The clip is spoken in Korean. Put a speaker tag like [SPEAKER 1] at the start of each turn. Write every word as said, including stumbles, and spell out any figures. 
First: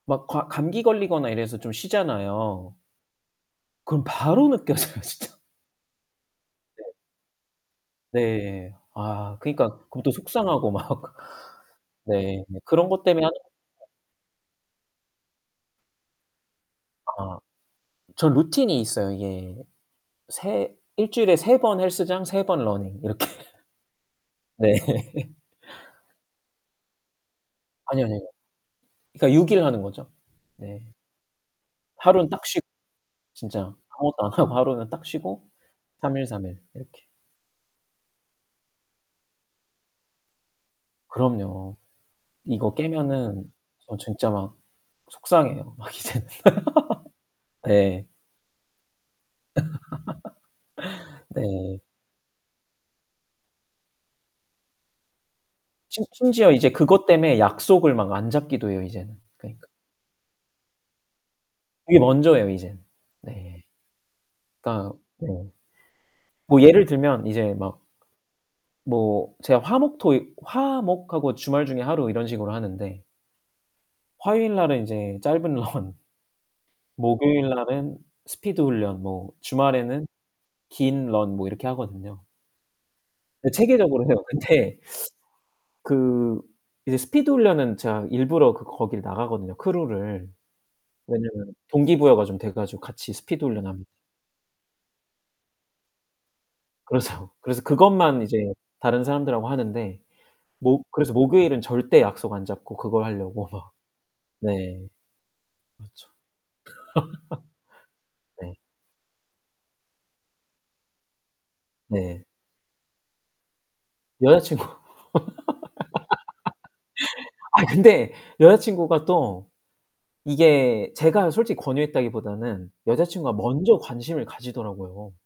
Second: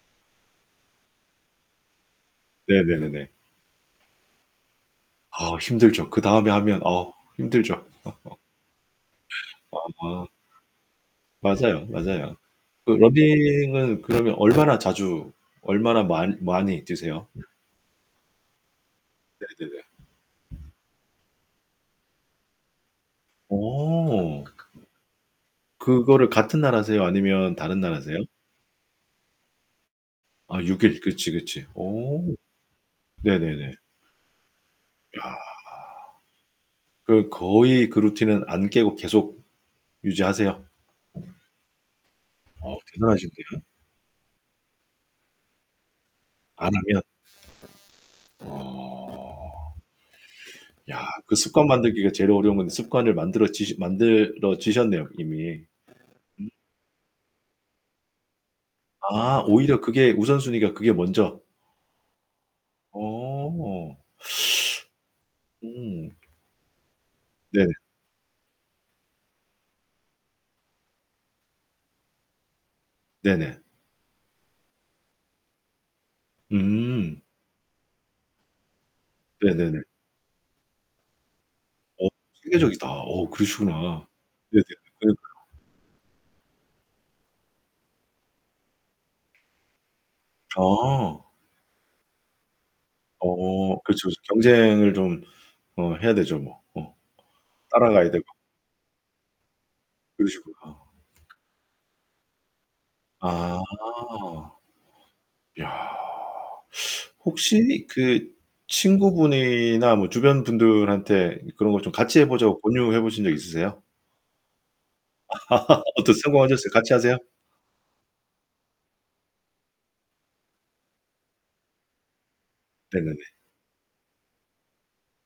[SPEAKER 1] 막 가 감기 걸리거나 이래서 좀 쉬잖아요.
[SPEAKER 2] 네네네네.
[SPEAKER 1] 그럼 바로 느껴져요 진짜.
[SPEAKER 2] 아 힘들죠. 그 다음에 하면 어 힘들죠.
[SPEAKER 1] 네. 아 그니까 그것도
[SPEAKER 2] 아.
[SPEAKER 1] 속상하고 막
[SPEAKER 2] 맞아요, 맞아요.
[SPEAKER 1] 네. 뭐 그런
[SPEAKER 2] 그
[SPEAKER 1] 것 때문에 하
[SPEAKER 2] 러닝은 그러면 얼마나 자주, 얼마나 많 많이 뛰세요?
[SPEAKER 1] 아 전 루틴이 있어요. 이게
[SPEAKER 2] 네네네.
[SPEAKER 1] 세 일주일에 세번 헬스장, 세번 러닝, 이렇게.
[SPEAKER 2] 오.
[SPEAKER 1] 네.
[SPEAKER 2] 그거를 같은 날 하세요, 아니면 다른 날
[SPEAKER 1] 아니요, 아니요.
[SPEAKER 2] 하세요?
[SPEAKER 1] 그니까 육 일 하는 거죠.
[SPEAKER 2] 아,
[SPEAKER 1] 네.
[SPEAKER 2] 육 일. 그치, 그치.
[SPEAKER 1] 하루는
[SPEAKER 2] 오.
[SPEAKER 1] 딱 쉬고.
[SPEAKER 2] 네네네.
[SPEAKER 1] 진짜 아무것도 안 하고 하루는 딱
[SPEAKER 2] 야.
[SPEAKER 1] 쉬고 삼 일, 삼 일 이렇게.
[SPEAKER 2] 그 거의 그 루틴은 안 깨고 계속 유지하세요?
[SPEAKER 1] 그럼요. 이거
[SPEAKER 2] 어,
[SPEAKER 1] 깨면은
[SPEAKER 2] 대단하신데요.
[SPEAKER 1] 어 진짜 막 속상해요. 막 이제는.
[SPEAKER 2] 아니면
[SPEAKER 1] 예.
[SPEAKER 2] 어. 야, 그 습관
[SPEAKER 1] 네.
[SPEAKER 2] 만들기가 제일 어려운 건데 습관을 만들어지시 만들어지셨네요 이미.
[SPEAKER 1] 심
[SPEAKER 2] 음.
[SPEAKER 1] 심지어 이제 그것 때문에 약속을 막 안 잡기도 해요 이젠.
[SPEAKER 2] 아,
[SPEAKER 1] 그니까.
[SPEAKER 2] 오히려 그게 우선순위가 그게 먼저.
[SPEAKER 1] 이게 먼저예요 이제. 네.
[SPEAKER 2] 어.
[SPEAKER 1] 그니까 음.
[SPEAKER 2] 음.
[SPEAKER 1] 뭐 예를 들면 이제
[SPEAKER 2] 네네.
[SPEAKER 1] 막 뭐 제가 화, 목, 토 화, 목하고 주말 중에 하루 이런 식으로 하는데
[SPEAKER 2] 네네.
[SPEAKER 1] 화요일 날은 이제 짧은 런
[SPEAKER 2] 음.
[SPEAKER 1] 목요일날은 스피드 훈련 뭐
[SPEAKER 2] 네네네.
[SPEAKER 1] 주말에는 긴 런 뭐 이렇게
[SPEAKER 2] 어
[SPEAKER 1] 하거든요.
[SPEAKER 2] 체계적이다. 어,
[SPEAKER 1] 예 체계적으로
[SPEAKER 2] 그러시구나.
[SPEAKER 1] 해요.
[SPEAKER 2] 네네.
[SPEAKER 1] 근데
[SPEAKER 2] 네.
[SPEAKER 1] 그 이제 스피드 훈련은 제가 일부러 그 거기를 나가거든요 크루를.
[SPEAKER 2] 아.
[SPEAKER 1] 왜냐면 동기부여가 좀 돼 가지고 같이 스피드 훈련합
[SPEAKER 2] 어 그렇죠, 그렇죠. 경쟁을 좀 어 해야 되죠 뭐. 어.
[SPEAKER 1] 그렇죠. 그래서
[SPEAKER 2] 따라가야
[SPEAKER 1] 그것만
[SPEAKER 2] 되고.
[SPEAKER 1] 이제 다른 사람들하고 하는데
[SPEAKER 2] 그러시구나.
[SPEAKER 1] 목 그래서 목요일은 절대 약속 안 잡고 그걸 하려고.
[SPEAKER 2] 아.
[SPEAKER 1] 네.
[SPEAKER 2] 야.
[SPEAKER 1] 그렇죠.
[SPEAKER 2] 혹시 그
[SPEAKER 1] 네.
[SPEAKER 2] 친구분이나 뭐 주변 분들한테 그런 거 좀 같이
[SPEAKER 1] 네.
[SPEAKER 2] 해 보자고 권유해 보신 적 있으세요?
[SPEAKER 1] 여자친구.
[SPEAKER 2] 어떠셨어요, 성공하셨어요? 같이 하세요?
[SPEAKER 1] 아 근데 여자친구가 또 이게 제가 솔직히 권유했다기보다는
[SPEAKER 2] 네네네.
[SPEAKER 1] 여자친구가 먼저 관심을 가지더라고요.